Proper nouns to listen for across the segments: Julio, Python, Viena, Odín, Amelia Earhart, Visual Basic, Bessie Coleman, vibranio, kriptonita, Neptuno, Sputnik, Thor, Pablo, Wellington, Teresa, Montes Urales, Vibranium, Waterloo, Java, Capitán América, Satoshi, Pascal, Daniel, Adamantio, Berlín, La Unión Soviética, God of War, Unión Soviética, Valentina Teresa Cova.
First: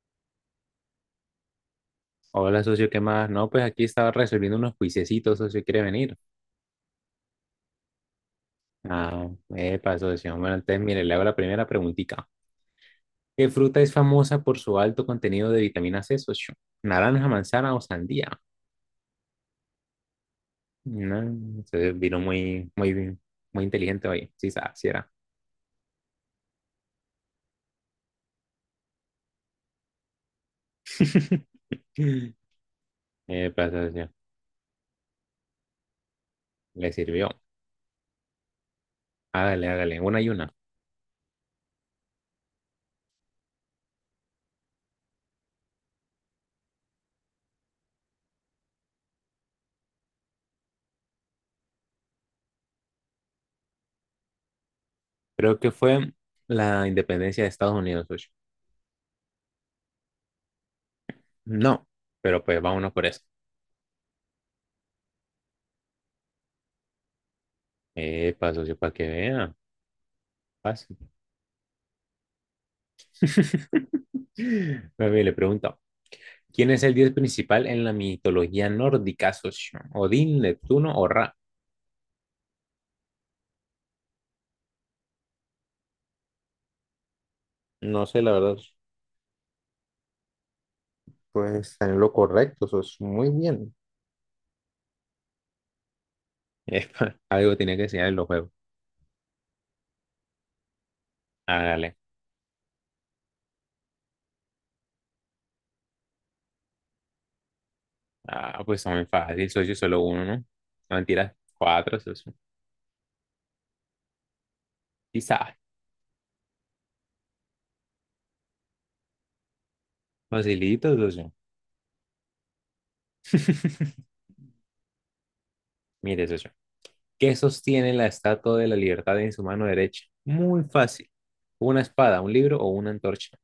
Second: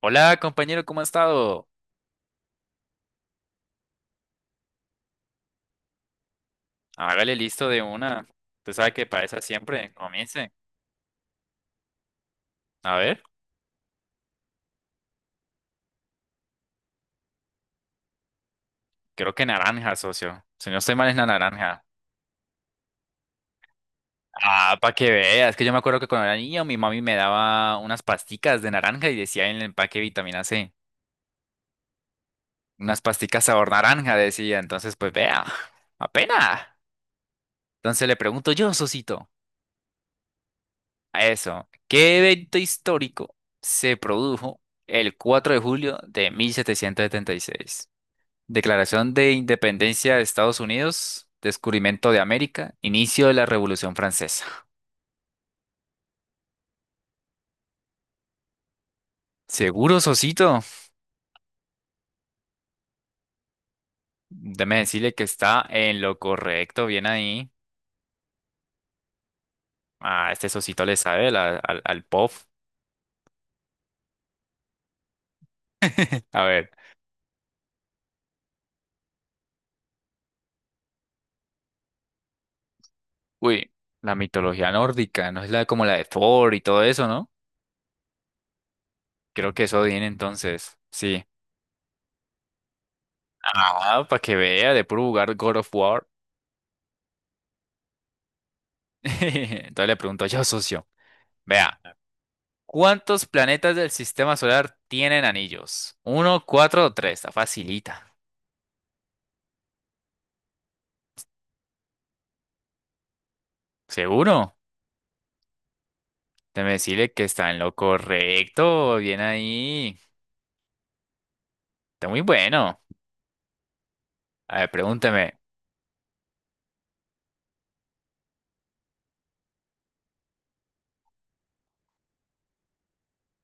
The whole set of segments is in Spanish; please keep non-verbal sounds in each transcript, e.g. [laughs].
Hola, compañero, ¿cómo ha estado? Hola, socio, ¿qué más? No, pues aquí estaba resolviendo unos juiciecitos, socio, ¿quiere venir? Hágale listo de una. Usted sabe que para Ah, esa siempre. epa, socio. Comience. Bueno, entonces, mire, le hago la primera preguntita. A ver, ¿Qué fruta es famosa por su alto contenido de vitamina C, socio? ¿Naranja, manzana o sandía? creo que naranja, socio. Si no estoy mal, es No, la naranja. entonces vino muy inteligente hoy. Sí, Ah, sí para era. que veas, que yo me acuerdo que cuando era niño mi mami me daba unas pasticas de naranja y decía en el empaque vitamina C. [laughs] Unas pasticas Epa, sabor socio, naranja, decía. Entonces, pues vea, apenas. le sirvió. Entonces le pregunto yo, Sosito, Hágale, hágale, una y una. a eso, ¿qué evento histórico se produjo el 4 de julio de 1776? Declaración de Independencia de Estados Unidos, descubrimiento de América, inicio de la Revolución Francesa. Creo que fue la independencia de Estados Unidos, socio. Seguro, Sosito. No, pero pues vámonos por eso. Déjeme decirle que está en lo correcto, bien ahí. Epa, socio, para que vea. Ah, este Sosito Fácil. le sabe al pop. [laughs] Mami, le pregunto, A ¿quién ver, es el dios principal en la mitología nórdica, socio? ¿Odín, Neptuno o Ra? uy, la mitología nórdica, no es la como la de Thor y todo eso, ¿no? No sé, la verdad. Creo que eso viene entonces. Sí. Pues está en lo correcto, eso es muy bien. Ah, para que vea, de puro jugar God of War. Epa, algo tenía que enseñar en los juegos. [laughs] Entonces le pregunto yo, socio. Vea. Hágale. ¿Cuántos planetas del sistema solar tienen anillos? ¿Uno, cuatro o tres? Está facilita. Ah, pues está muy fácil, socio, solo uno, ¿no? No, mentiras, cuatro, socio. ¿Seguro? Quizá. Déjeme decirle que está en lo correcto. Bien ahí. Facilito, socio. Está muy bueno. [laughs] A ver, pregúnteme. Mire, socio. ¿Qué sostiene la estatua de la libertad en su mano derecha? Muy fácil. ¿Una espada, un libro o una antorcha?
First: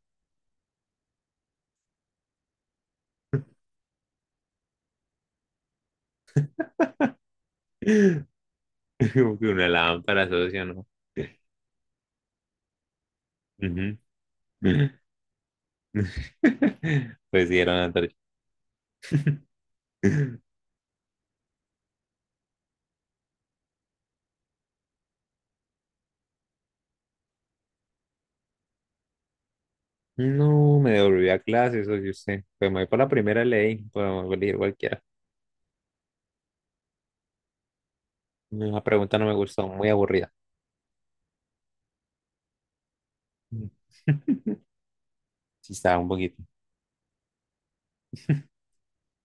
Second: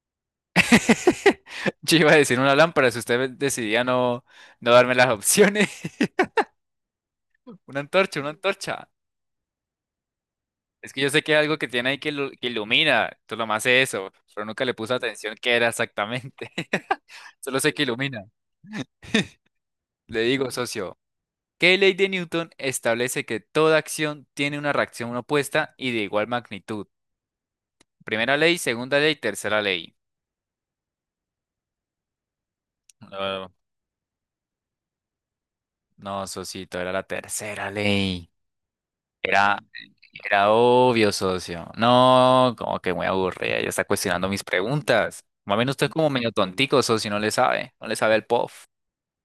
[laughs] Yo iba a decir una lámpara si usted decidía no darme las opciones. [laughs] Una antorcha, [laughs] una antorcha. [laughs] Como que una lámpara, socio, ¿no? Es que yo sé que hay algo que tiene ahí que, que ilumina. Tú lo más es Ujú. eso. Pero nunca le puse [laughs] atención qué era exactamente. [laughs] Pues sí, Solo era sé que una antorcha. ilumina. [laughs] Le digo, socio. ¿Qué ley de Newton establece que toda acción tiene una reacción opuesta y de igual magnitud? Primera ley, segunda ley, tercera ley. No, me devolví a clase, socio, usted. Pues me voy por la primera Ah, ley, pero elegir cualquiera. no, socito, era la tercera ley. La pregunta no me Era, gustó, muy aburrida. era obvio, socio. No, como que muy aburrida. Ya está cuestionando mis [laughs] preguntas. Más bien Sí, usted es estaba un como medio poquito. tontico, socio, no le sabe. No le sabe el POF.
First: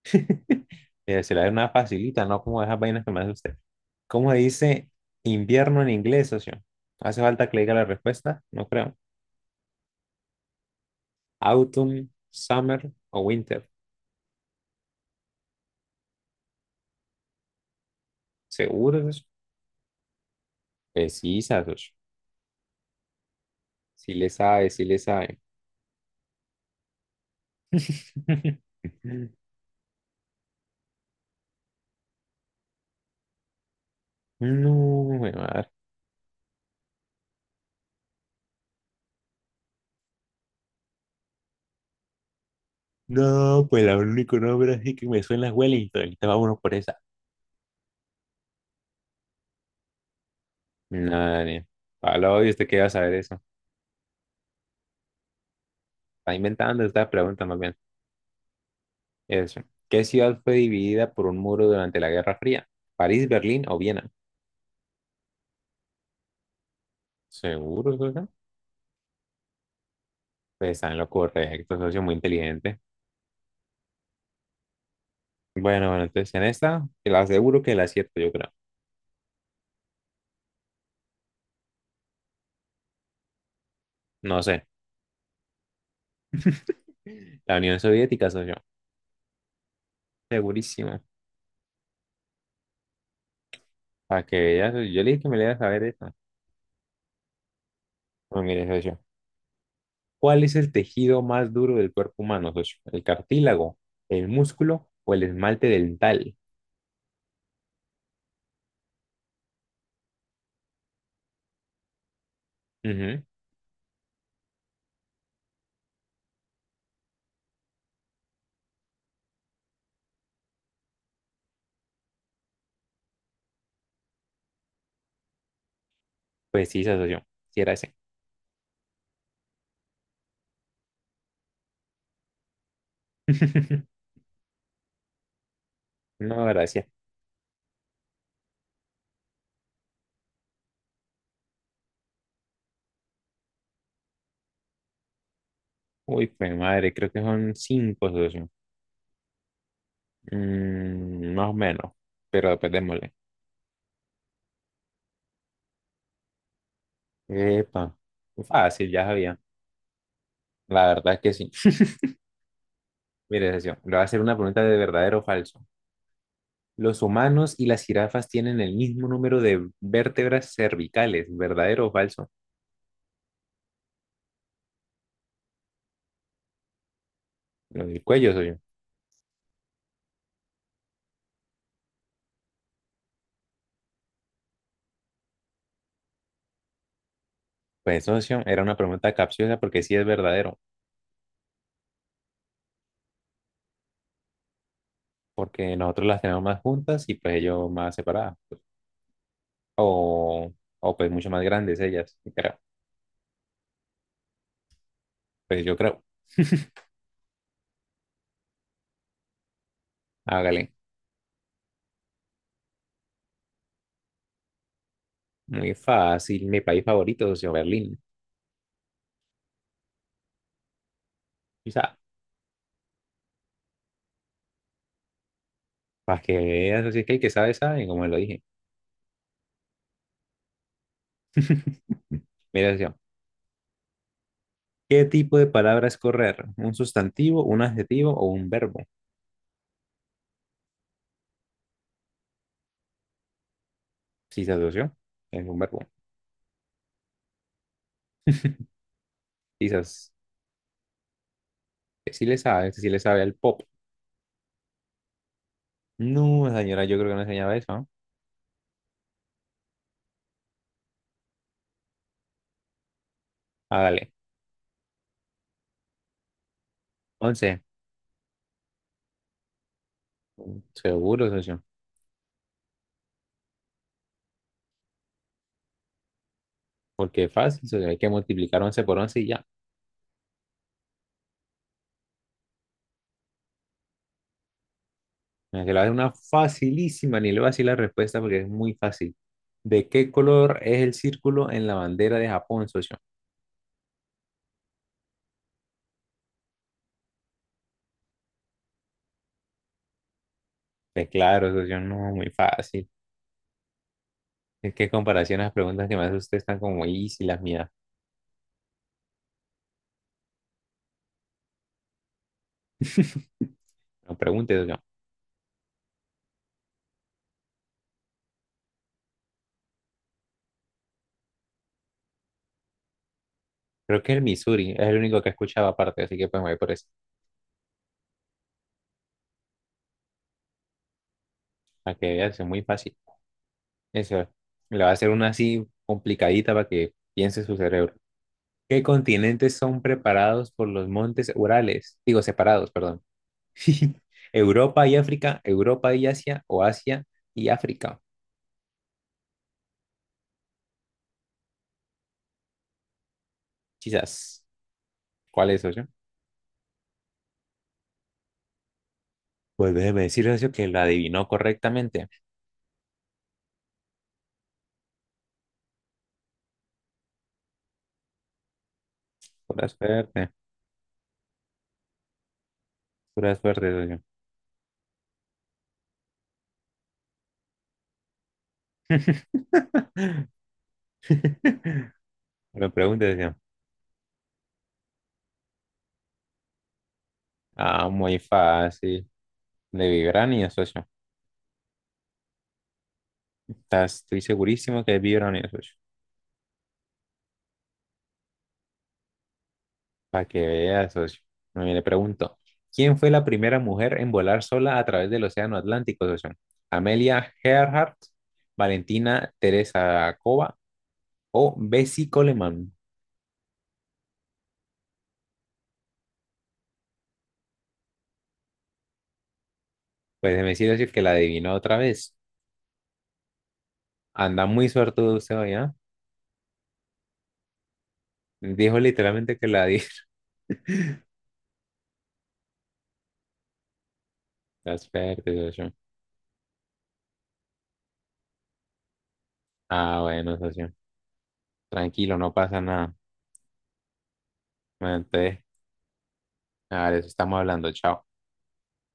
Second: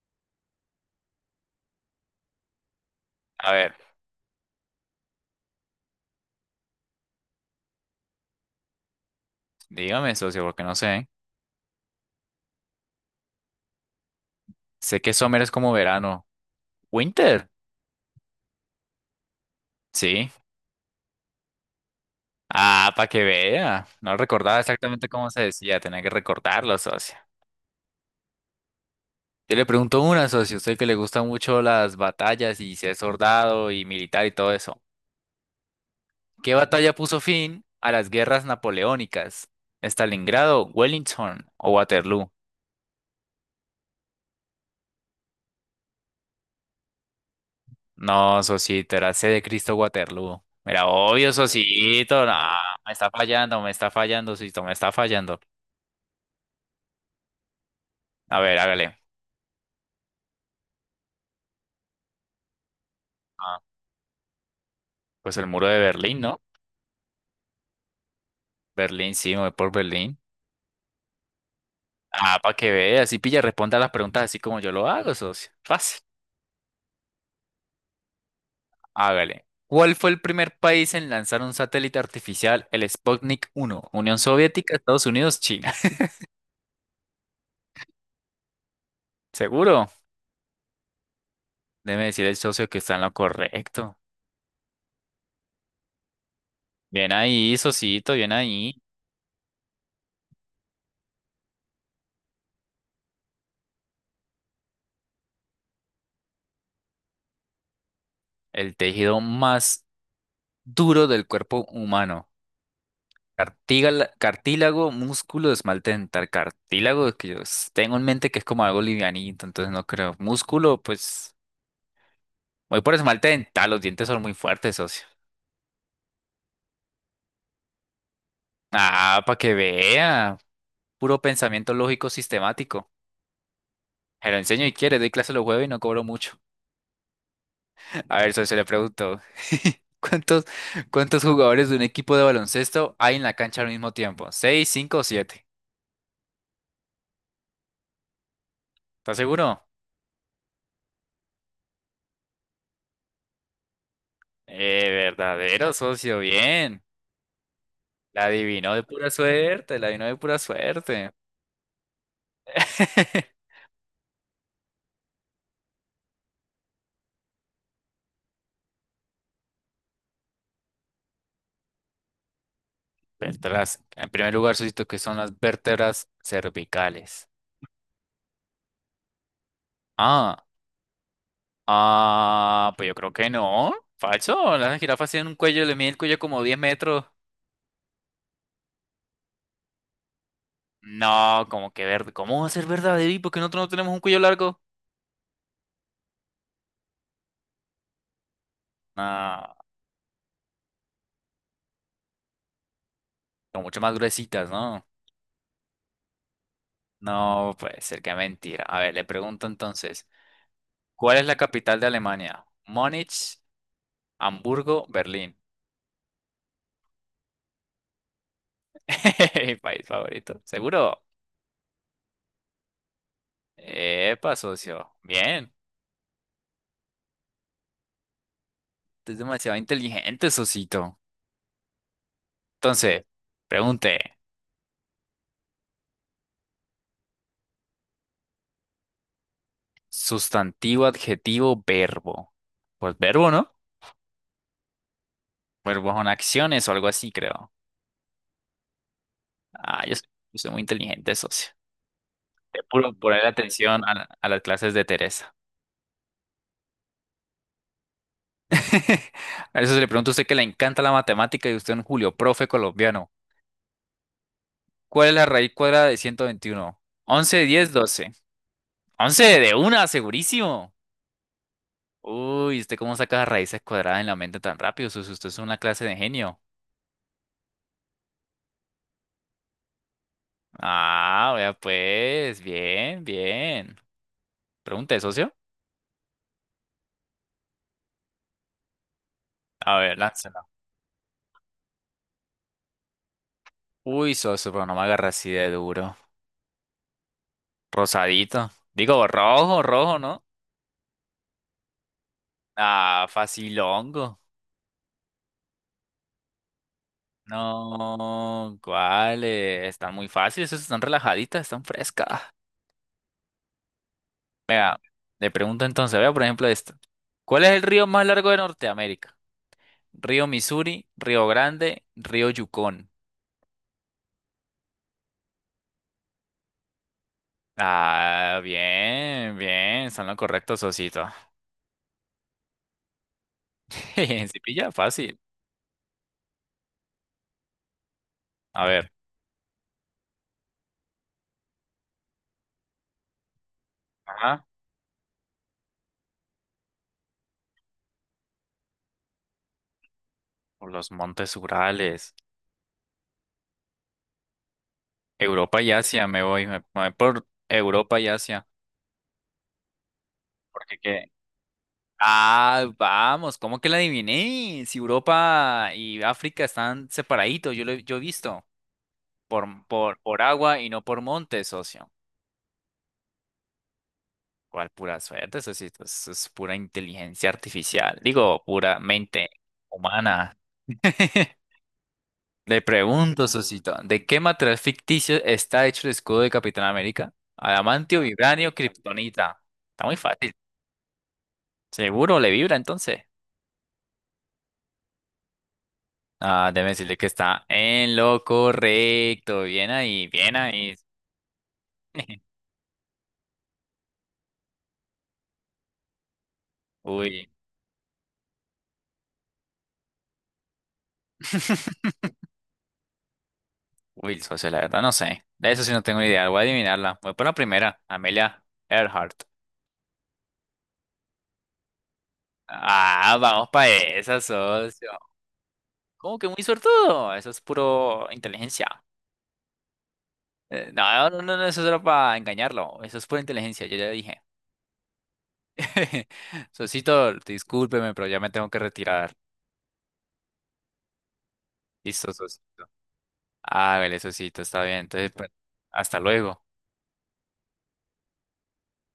[laughs] Pero se la da una facilita, ¿no? Como esas vainas que me hace A usted. ver, ¿Cómo dice invierno en inglés, socio? ¿Hace falta que le diga la respuesta? No creo. dígame, socio, porque no sé. Autumn, summer o winter. Sé que Summer es como verano. ¿Winter? ¿Seguro? Sí. Pues sí, Satoshi. Ah, para que vea. Sí No le recordaba sabe, sí le exactamente cómo sabe. se decía, tenía que recordarlo, socio. [laughs] Yo le pregunto una, socio, usted que le gustan mucho las batallas y si es soldado y militar y todo eso. No, me madre. ¿Qué batalla puso fin a las guerras napoleónicas? ¿Stalingrado, Wellington o Waterloo? No, pues el único nombre así que me suena es Wellington. Ahorita vámonos por esa. No, socito, era C de Cristo Waterloo. Mira, obvio, Nada Daniel. socito, no, Pablo, ¿y usted qué va a saber eso? Me está fallando, socito, me está fallando. Está inventando esta pregunta más bien. A ver, hágale. Eso. ¿Qué ciudad fue dividida por un muro durante la Guerra Fría? ¿París, Ah, Berlín o Viena? pues el muro de Berlín, ¿no? ¿Seguro, socio? Berlín, sí, me voy por Berlín. Pues está en lo correcto, socio, muy Ah, para que inteligente. veas, así pilla, responda las preguntas así como yo lo hago, socio. Bueno, Fácil. bueno, entonces en esta, te la aseguro que la acierto, yo creo. Hágale. ¿Cuál fue el primer país en lanzar un satélite artificial, el Sputnik uno, Unión No sé. Soviética, Estados Unidos, China? [laughs] La Unión Soviética, socio. ¿Seguro? Segurísimo. Debe decir el socio que está en lo correcto. Para que veas, yo le dije que me le ibas a saber eso. Bien ahí, socito, bien Bueno, mire, ahí. socio. ¿Cuál es el tejido más duro del cuerpo humano, socio? ¿El cartílago, el músculo o el esmalte dental? El tejido más duro del cuerpo humano. Ujú. Cartílago, músculo, esmalte dental. Cartílago, que tengo en mente que es como algo livianito, entonces no creo. Músculo, pues voy por esmalte dental, los dientes son muy fuertes, socio. Pues sí, esa socio. Sí, era ese. Ah, para que vea. Puro pensamiento lógico sistemático. [laughs] Se lo enseño y quiere, doy clase los jueves y no cobro mucho. No, gracias. A ver, socio, le pregunto. [laughs] ¿Cuántos, cuántos jugadores de un equipo de baloncesto hay en la cancha al mismo tiempo? ¿Seis, cinco o siete? Uy, pues madre, creo que son cinco, socio. ¿Estás seguro? Mm, más o menos. Pero después démosle. Verdadero, socio, bien. Epa. La adivinó de Fácil, ya pura sabía. suerte, la adivinó de pura La suerte. verdad es que sí. [laughs] Mire, [laughs] socio, le voy a hacer una pregunta de verdadero o falso. Los humanos y las jirafas tienen el mismo número de vértebras cervicales, ¿verdadero o falso? Vértebras. En primer lugar, socio, que son las vértebras cervicales. Lo del cuello soy yo. Ah, Ah, pues yo creo que no. Falso. Las jirafas tienen un cuello, le mide el cuello como 10 metros. Pues socio, era una pregunta capciosa porque sí es verdadero, No, como que verde. ¿Cómo va a ser verdadero? ¿Y por qué nosotros no tenemos un cuello largo? porque nosotros las tenemos más juntas y pues ellos más separadas, No, o, o pues mucho más grandes ellas, pero son mucho más gruesitas, ¿no? pues yo creo, No, puede ser que mentira. A ver, le pregunto entonces, hágale, ¿cuál es la capital de Alemania? Múnich, Hamburgo, Berlín. muy fácil, mi país favorito, socio, Berlín. [laughs] Mi país favorito. ¿Seguro? Quizá, Epa, socio. Bien. para que veas, así que el que sabe, sabe, como lo dije. Tú eres demasiado inteligente, socito. [laughs] Mira, socio, Entonces, pregunte. ¿qué tipo de palabra es correr? ¿Un sustantivo, un adjetivo o un verbo? Sustantivo, adjetivo, verbo. Pues verbo, ¿no? Sí, se asoció. Es un verbo. Verbo son acciones o algo así, creo. [laughs] Ah, yo soy, Quizás yo soy muy inteligente, socio. que sí le Te sabe, que sí puro le sabe poner al pop. atención a, a las clases de Teresa. No, señora, yo creo que no enseñaba eso, ¿no? [laughs] A eso se le pregunta a usted que le encanta la matemática y usted es un Julio, profe colombiano. Hágale. ¿Cuál es la raíz cuadrada de 121? 11, 11. 10, 12, 11 de una, segurísimo. Seguro, socio. Uy, ¿usted cómo saca las raíces cuadradas en la mente tan rápido, socio? Usted es una clase de genio. Porque es fácil, socio. Hay que multiplicar 11 por once y ya. Ah, vea pues, bien, bien. Pregunta de socio. Mira, que la es una facilísima, ni le voy a decir la respuesta porque es muy fácil. A ¿De ver, qué lánzala. color es el círculo en la bandera de Japón, socio? Uy, socio, pero no me agarra así de duro. Rosadito. Digo, rojo, ¿no? Pues claro, socio, no, muy fácil. Ah, facilongo. Es que en comparación a las preguntas que me hace usted están como easy las mías. No, ¿cuáles? Están muy fáciles, esas están relajaditas, están frescas. No pregunte, socio. Le pregunto entonces, vea por ejemplo esto. ¿Cuál es el río más largo de Norteamérica? Río Missouri, Río Grande, Río Yukon. Creo que el Missouri es el único que escuchaba aparte, así que pues me voy por eso. Ah, bien, bien, son lo correcto, socito. Para que veas, es muy fácil. Eso, [laughs] Si pilla, le va a hacer fácil. una así complicadita para que piense su cerebro. A ¿Qué ver, continentes son preparados por los montes Urales? Digo, separados, perdón. [laughs] ajá, Europa y África, Europa y Asia, o Asia y África. por los Montes Urales. Quizás. ¿Cuál Europa es, y socio? Asia, me voy, me voy por Europa y Asia. Pues déjeme decir, socio, que ¿Porque la qué? adivinó correctamente. Ah, vamos, ¿cómo que la adiviné? Si Europa y África están separaditos, yo he visto por, Pura por, por suerte, agua y no por monte, socio. pura suerte, socio. ¿Cuál pura suerte? Eso sí, eso es pura inteligencia artificial. Digo, pura mente [laughs] humana. [laughs] Le Me pregunta, pregunto, socio. socito, ¿de qué material ficticio está hecho el escudo de Capitán América? Ah, ¿Adamantio, muy vibranio, fácil. kriptonita? Está De muy fácil. Vibrania, socio. Seguro le vibra entonces. Estoy segurísimo que es Vibranium, socio. Ah, déjeme decirle que está en lo correcto. Bien ahí, Para bien que ahí. veas, socio. Bueno, y le pregunto, [laughs] ¿quién fue la primera mujer en volar sola a través del Océano Atlántico, socio? Uy. ¿Amelia Earhart, Valentina Teresa Cova o Bessie [laughs] Coleman? Uy, el socio, la verdad no sé. De eso sí no tengo ni idea. Voy a adivinarla. Voy por la primera, Amelia Earhart. Pues me decir socio, que la adivinó otra vez. Ah, vamos para esa, Anda muy socio. suertudo usted hoy, ¿ah? ¿Cómo que muy suertudo? Eso es puro inteligencia. Dijo literalmente que la adivinó. No, eso era para engañarlo. Eso es pura inteligencia, yo ya dije. [laughs] Está suerte, socio. [laughs] Socito, discúlpeme, pero ya me tengo que retirar. Ah, bueno, socio. Listo, Tranquilo, no socio. pasa nada. Ah, vale, Sosito, está bien. Bueno, Entonces, pues, entonces, hasta luego. a ver, eso estamos hablando. Chao.